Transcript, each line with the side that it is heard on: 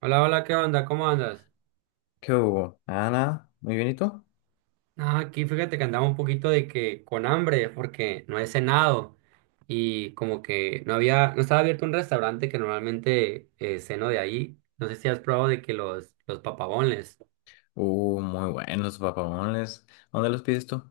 right: Hola, hola, ¿qué onda? ¿Cómo andas?
left: ¿Qué hubo, Ana? Muy bien, ¿y tú?
right: Ah, aquí fíjate que andaba un poquito de que con hambre porque no he cenado y como que no había, no estaba abierto un restaurante que normalmente ceno de ahí. No sé si has probado de que los papabones.
left: Muy buenos papamones. ¿Dónde los pides tú?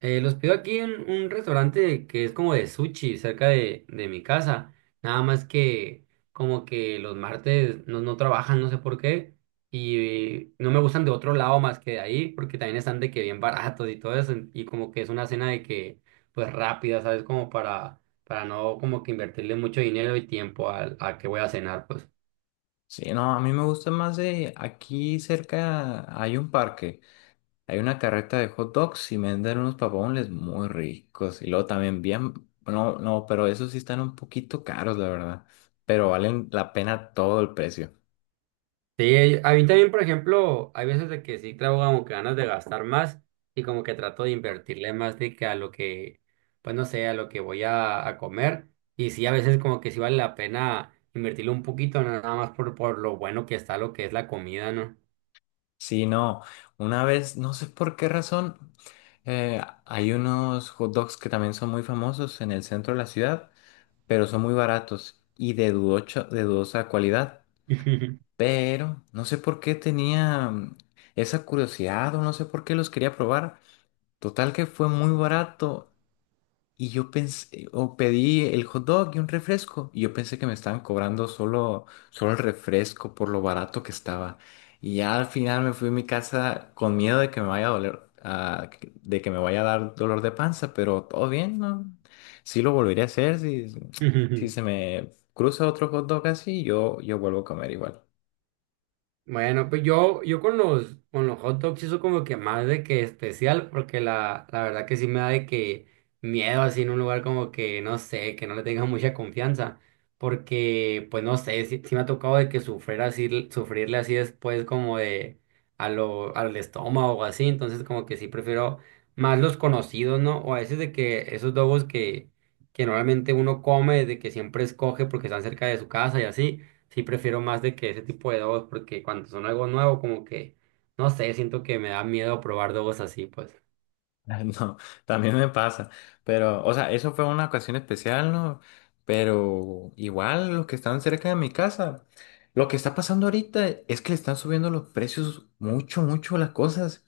right: Los pido aquí en un restaurante que es como de sushi, cerca de mi casa. Nada más que como que los martes no trabajan, no sé por qué. Y no me gustan de otro lado más que de ahí, porque también están de que bien baratos y todo eso. Y como que es una cena de que, pues rápida, ¿sabes? Como para no como que invertirle mucho dinero y tiempo a, que voy a cenar, pues.
left: Sí, no, a mí me gusta más. De aquí cerca hay un parque, hay una carreta de hot dogs y venden unos papamones muy ricos. Y luego también bien, no, no, pero esos sí están un poquito caros, la verdad. Pero valen la pena todo el precio.
right: Sí, a mí también, por ejemplo, hay veces de que sí traigo como que ganas de gastar más y como que trato de invertirle más de que a lo que, pues no sé, a lo que voy a comer. Y sí, a veces como que sí vale la pena invertirle un poquito, no nada más por lo bueno que está lo que es la comida, ¿no?
left: Sí, no, una vez, no sé por qué razón, hay unos hot dogs que también son muy famosos en el centro de la ciudad, pero son muy baratos y de dudosa calidad. Pero no sé por qué tenía esa curiosidad o no sé por qué los quería probar. Total que fue muy barato y yo pensé, o pedí el hot dog y un refresco. Y yo pensé que me estaban cobrando solo el refresco por lo barato que estaba. Y ya al final me fui a mi casa con miedo de que me vaya a doler, de que me vaya a dar dolor de panza, pero todo bien, ¿no? Sí lo volvería a hacer. Si, si se me cruza otro hot dog así, yo vuelvo a comer igual.
right: Bueno, pues yo, con con los hot dogs eso como que más de que especial, porque la verdad que sí me da de que miedo así en un lugar como que, no sé, que no le tenga mucha confianza, porque pues no sé, sí, sí me ha tocado de que sufrir así, sufrirle así después como de a lo, al estómago o así, entonces como que sí prefiero más los conocidos, ¿no? O a veces de que esos dogos que normalmente uno come, de que siempre escoge porque están cerca de su casa y así sí prefiero más de que ese tipo de dogos, porque cuando son algo nuevo, como que, no sé, siento que me da miedo probar dogos así, pues.
left: No, también me pasa, pero, o sea, eso fue una ocasión especial, ¿no? Pero igual los que están cerca de mi casa, lo que está pasando ahorita es que le están subiendo los precios mucho, mucho las cosas.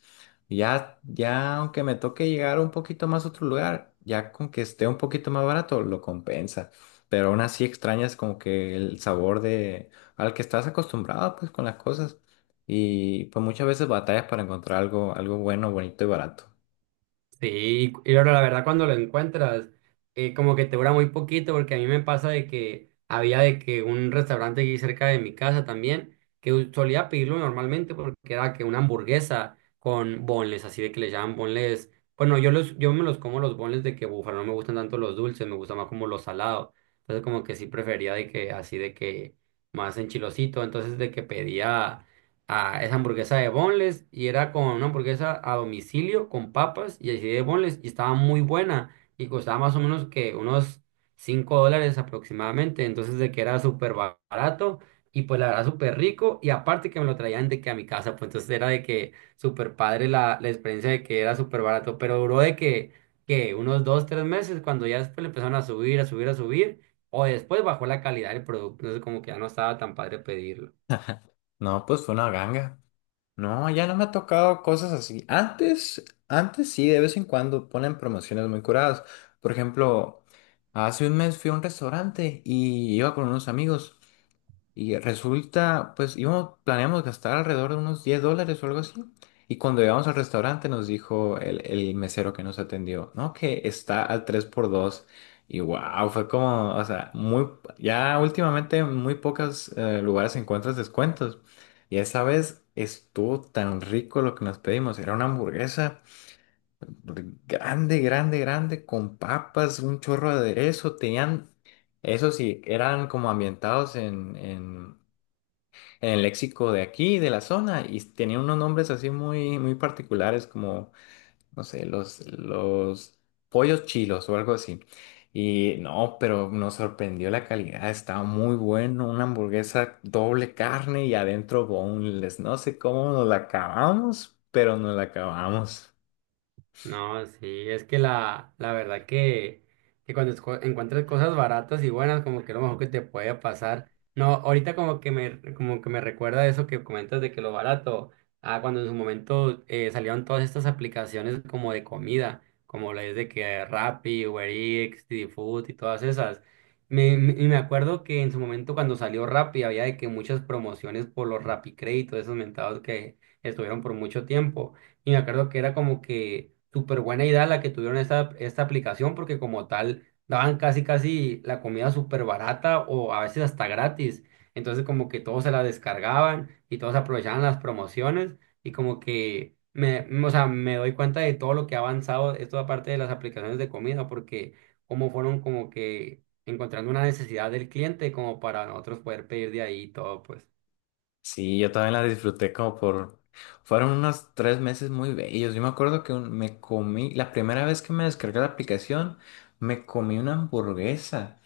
left: Ya, ya, aunque me toque llegar un poquito más a otro lugar, ya con que esté un poquito más barato, lo compensa. Pero aún así extrañas como que el sabor de al que estás acostumbrado, pues, con las cosas. Y pues muchas veces batallas para encontrar algo, algo bueno, bonito y barato.
right: Sí, y ahora la verdad cuando lo encuentras, como que te dura muy poquito, porque a mí me pasa de que había de que un restaurante aquí cerca de mi casa también, que solía pedirlo normalmente porque era que una hamburguesa con bonles, así de que le llaman bonles. Bueno, yo los, yo me los como los bonles de que búfalo, no me gustan tanto los dulces, me gusta más como los salados. Entonces como que sí prefería de que así de que más enchilosito, entonces de que pedía a esa hamburguesa de boneless y era con una hamburguesa a domicilio con papas y así de boneless y estaba muy buena y costaba más o menos que unos $5 aproximadamente, entonces de que era súper barato y pues la verdad súper rico y aparte que me lo traían de que a mi casa, pues entonces era de que súper padre la experiencia de que era súper barato, pero duró de que unos 2 3 meses cuando ya después le empezaron a subir, a subir, a subir. O después bajó la calidad del producto, entonces como que ya no estaba tan padre pedirlo.
left: No, pues fue una ganga. No, ya no me ha tocado cosas así. Antes, antes sí, de vez en cuando ponen promociones muy curadas. Por ejemplo, hace un mes fui a un restaurante y iba con unos amigos. Y resulta, pues íbamos, planeamos gastar alrededor de unos $10 o algo así. Y cuando llegamos al restaurante nos dijo el mesero que nos atendió, ¿no? Que está al 3x2. Y wow, fue como, o sea, muy, ya últimamente en muy pocos lugares encuentras descuentos. Y esa vez estuvo tan rico lo que nos pedimos. Era una hamburguesa grande, grande, grande, con papas, un chorro de aderezo. Tenían, eso sí, eran como ambientados en, en el léxico de aquí, de la zona, y tenía unos nombres así muy, muy particulares como, no sé, los pollos chilos o algo así. Y no, pero nos sorprendió la calidad, estaba muy bueno, una hamburguesa doble carne y adentro boneless, no sé cómo nos la acabamos, pero nos la acabamos.
right: No, sí, es que la verdad que cuando encuentras cosas baratas y buenas, como que es lo mejor que te puede pasar. No, ahorita como que me recuerda eso que comentas de que lo barato, ah, cuando en su momento salieron todas estas aplicaciones como de comida, como la es de que Rappi, Uber Eats, Didi Food y todas esas. Y me acuerdo que en su momento cuando salió Rappi había de que muchas promociones por los Rappi Crédito, esos mentados que estuvieron por mucho tiempo. Y me acuerdo que era como que súper buena idea la que tuvieron esta aplicación porque como tal daban casi casi la comida súper barata o a veces hasta gratis. Entonces como que todos se la descargaban y todos aprovechaban las promociones y como que me, o sea, me doy cuenta de todo lo que ha avanzado esto aparte de las aplicaciones de comida porque como fueron como que encontrando una necesidad del cliente como para nosotros poder pedir de ahí y todo pues.
left: Sí, yo también la disfruté como por... Fueron unos 3 meses muy bellos. Yo me acuerdo que me comí, la primera vez que me descargué la aplicación, me comí una hamburguesa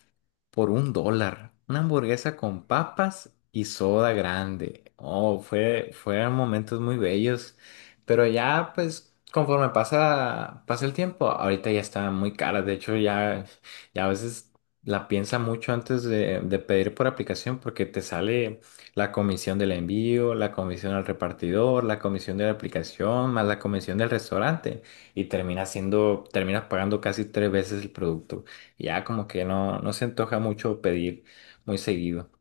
left: por $1. Una hamburguesa con papas y soda grande. Oh, fueron momentos muy bellos. Pero ya, pues, conforme pasa el tiempo, ahorita ya está muy cara. De hecho, ya, ya a veces la piensa mucho antes de pedir por aplicación porque te sale la comisión del envío, la comisión al repartidor, la comisión de la aplicación, más la comisión del restaurante. Y termina siendo, terminas pagando casi 3 veces el producto. Ya como que no, no se antoja mucho pedir muy seguido.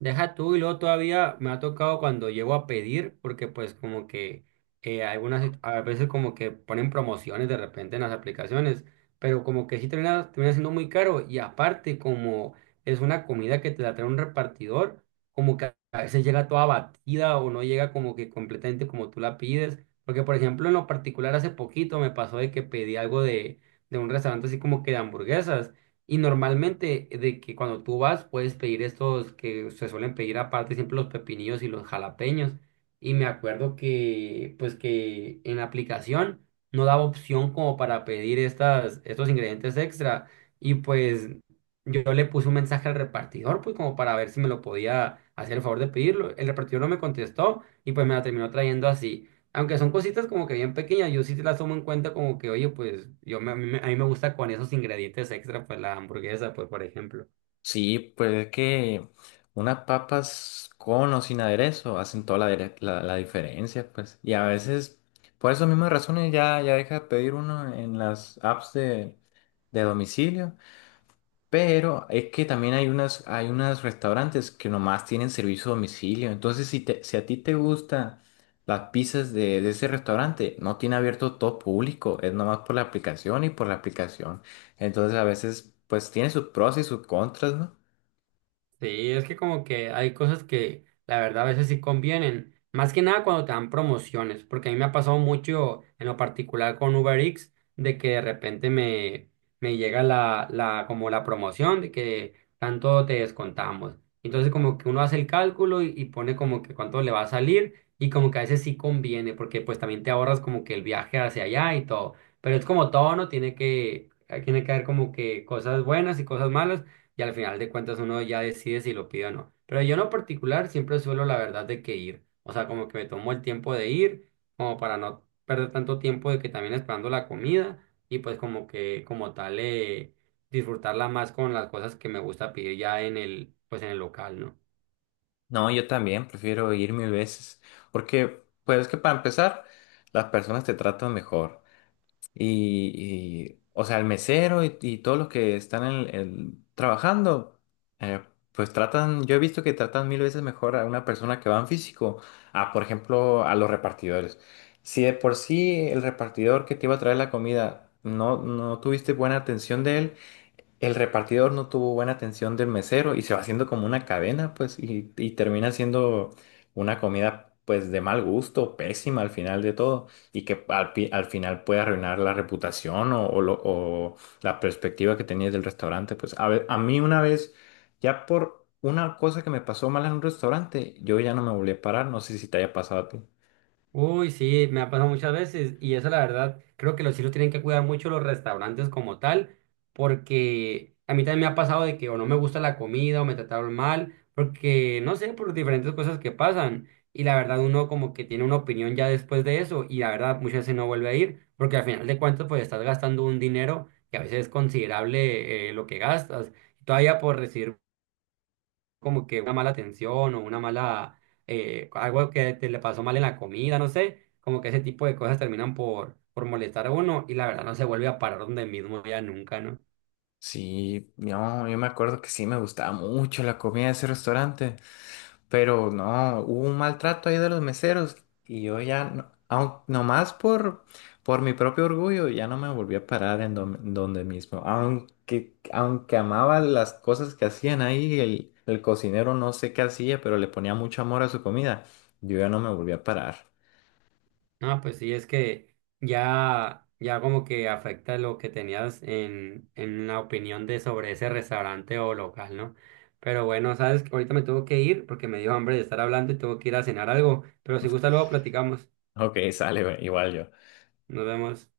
right: Deja tú y luego todavía me ha tocado cuando llego a pedir, porque pues como que algunas a veces como que ponen promociones de repente en las aplicaciones, pero como que sí termina, termina siendo muy caro y aparte como es una comida que te la trae un repartidor, como que a veces llega toda batida o no llega como que completamente como tú la pides, porque por ejemplo en lo particular hace poquito me pasó de que pedí algo de un restaurante así como que de hamburguesas. Y normalmente de que cuando tú vas puedes pedir estos que se suelen pedir aparte siempre los pepinillos y los jalapeños. Y me acuerdo que pues que en la aplicación no daba opción como para pedir estos ingredientes extra. Y pues yo le puse un mensaje al repartidor pues como para ver si me lo podía hacer el favor de pedirlo. El repartidor no me contestó y pues me la terminó trayendo así. Aunque son cositas como que bien pequeñas, yo sí las tomo en cuenta como que, oye, pues yo a mí me gusta con esos ingredientes extra, pues la hamburguesa, pues por ejemplo.
left: Sí, pues es que unas papas con o sin aderezo hacen toda la diferencia, pues. Y a veces, por esas mismas razones, ya, ya deja de pedir uno en las apps de domicilio. Pero es que también hay unos restaurantes que nomás tienen servicio a domicilio. Entonces, si a ti te gustan las pizzas de ese restaurante, no tiene abierto todo público, es nomás por la aplicación y por la aplicación. Entonces, a veces, pues tiene sus pros y sus contras, ¿no?
right: Sí, es que como que hay cosas que la verdad a veces sí convienen, más que nada cuando te dan promociones, porque a mí me ha pasado mucho en lo particular con Uber Eats, de que de repente me, me llega como la promoción de que tanto te descontamos. Entonces como que uno hace el cálculo y pone como que cuánto le va a salir y como que a veces sí conviene, porque pues también te ahorras como que el viaje hacia allá y todo, pero es como todo, ¿no? Tiene que haber como que cosas buenas y cosas malas y al final de cuentas uno ya decide si lo pide o no. Pero yo en lo particular siempre suelo la verdad de que ir, o sea, como que me tomo el tiempo de ir, como para no perder tanto tiempo de que también esperando la comida y pues como que como tal disfrutarla más con las cosas que me gusta pedir ya en el, pues en el local, ¿no?
left: No, yo también prefiero ir mil veces, porque, pues es que para empezar, las personas te tratan mejor. O sea, el mesero y todos los que están trabajando, eh, pues tratan, yo he visto que tratan mil veces mejor a una persona que va en físico, a, por ejemplo, a los repartidores. Si de por sí el repartidor que te iba a traer la comida no, no tuviste buena atención de él, el repartidor no tuvo buena atención del mesero y se va haciendo como una cadena, pues, y termina siendo una comida, pues, de mal gusto, pésima al final de todo, y que al final puede arruinar la reputación o la perspectiva que tenías del restaurante. Pues, a mí una vez, ya por una cosa que me pasó mal en un restaurante, yo ya no me volví a parar, no sé si te haya pasado a ti.
right: Uy, sí, me ha pasado muchas veces y eso la verdad, creo que los sí lo tienen que cuidar mucho los restaurantes como tal, porque a mí también me ha pasado de que o no me gusta la comida o me trataron mal, porque no sé, por diferentes cosas que pasan y la verdad uno como que tiene una opinión ya después de eso y la verdad muchas veces no vuelve a ir, porque al final de cuentas pues estás gastando un dinero que a veces es considerable lo que gastas, todavía por recibir como que una mala atención o una mala, algo que te le pasó mal en la comida, no sé, como que ese tipo de cosas terminan por molestar a uno y la verdad no se vuelve a parar donde mismo ya nunca, ¿no?
left: Sí, no, yo me acuerdo que sí me gustaba mucho la comida de ese restaurante. Pero no, hubo un maltrato ahí de los meseros y yo ya, no, nomás por mi propio orgullo, ya no me volví a parar en donde mismo. Aunque amaba las cosas que hacían ahí, el cocinero no sé qué hacía, pero le ponía mucho amor a su comida, yo ya no me volví a parar.
right: No, pues sí, es que ya, ya como que afecta lo que tenías en la opinión de sobre ese restaurante o local, ¿no? Pero bueno, sabes, ahorita me tengo que ir porque me dio hambre de estar hablando y tengo que ir a cenar algo, pero si gusta luego platicamos,
left: Ok, sale, güey, igual yo.
right: nos vemos.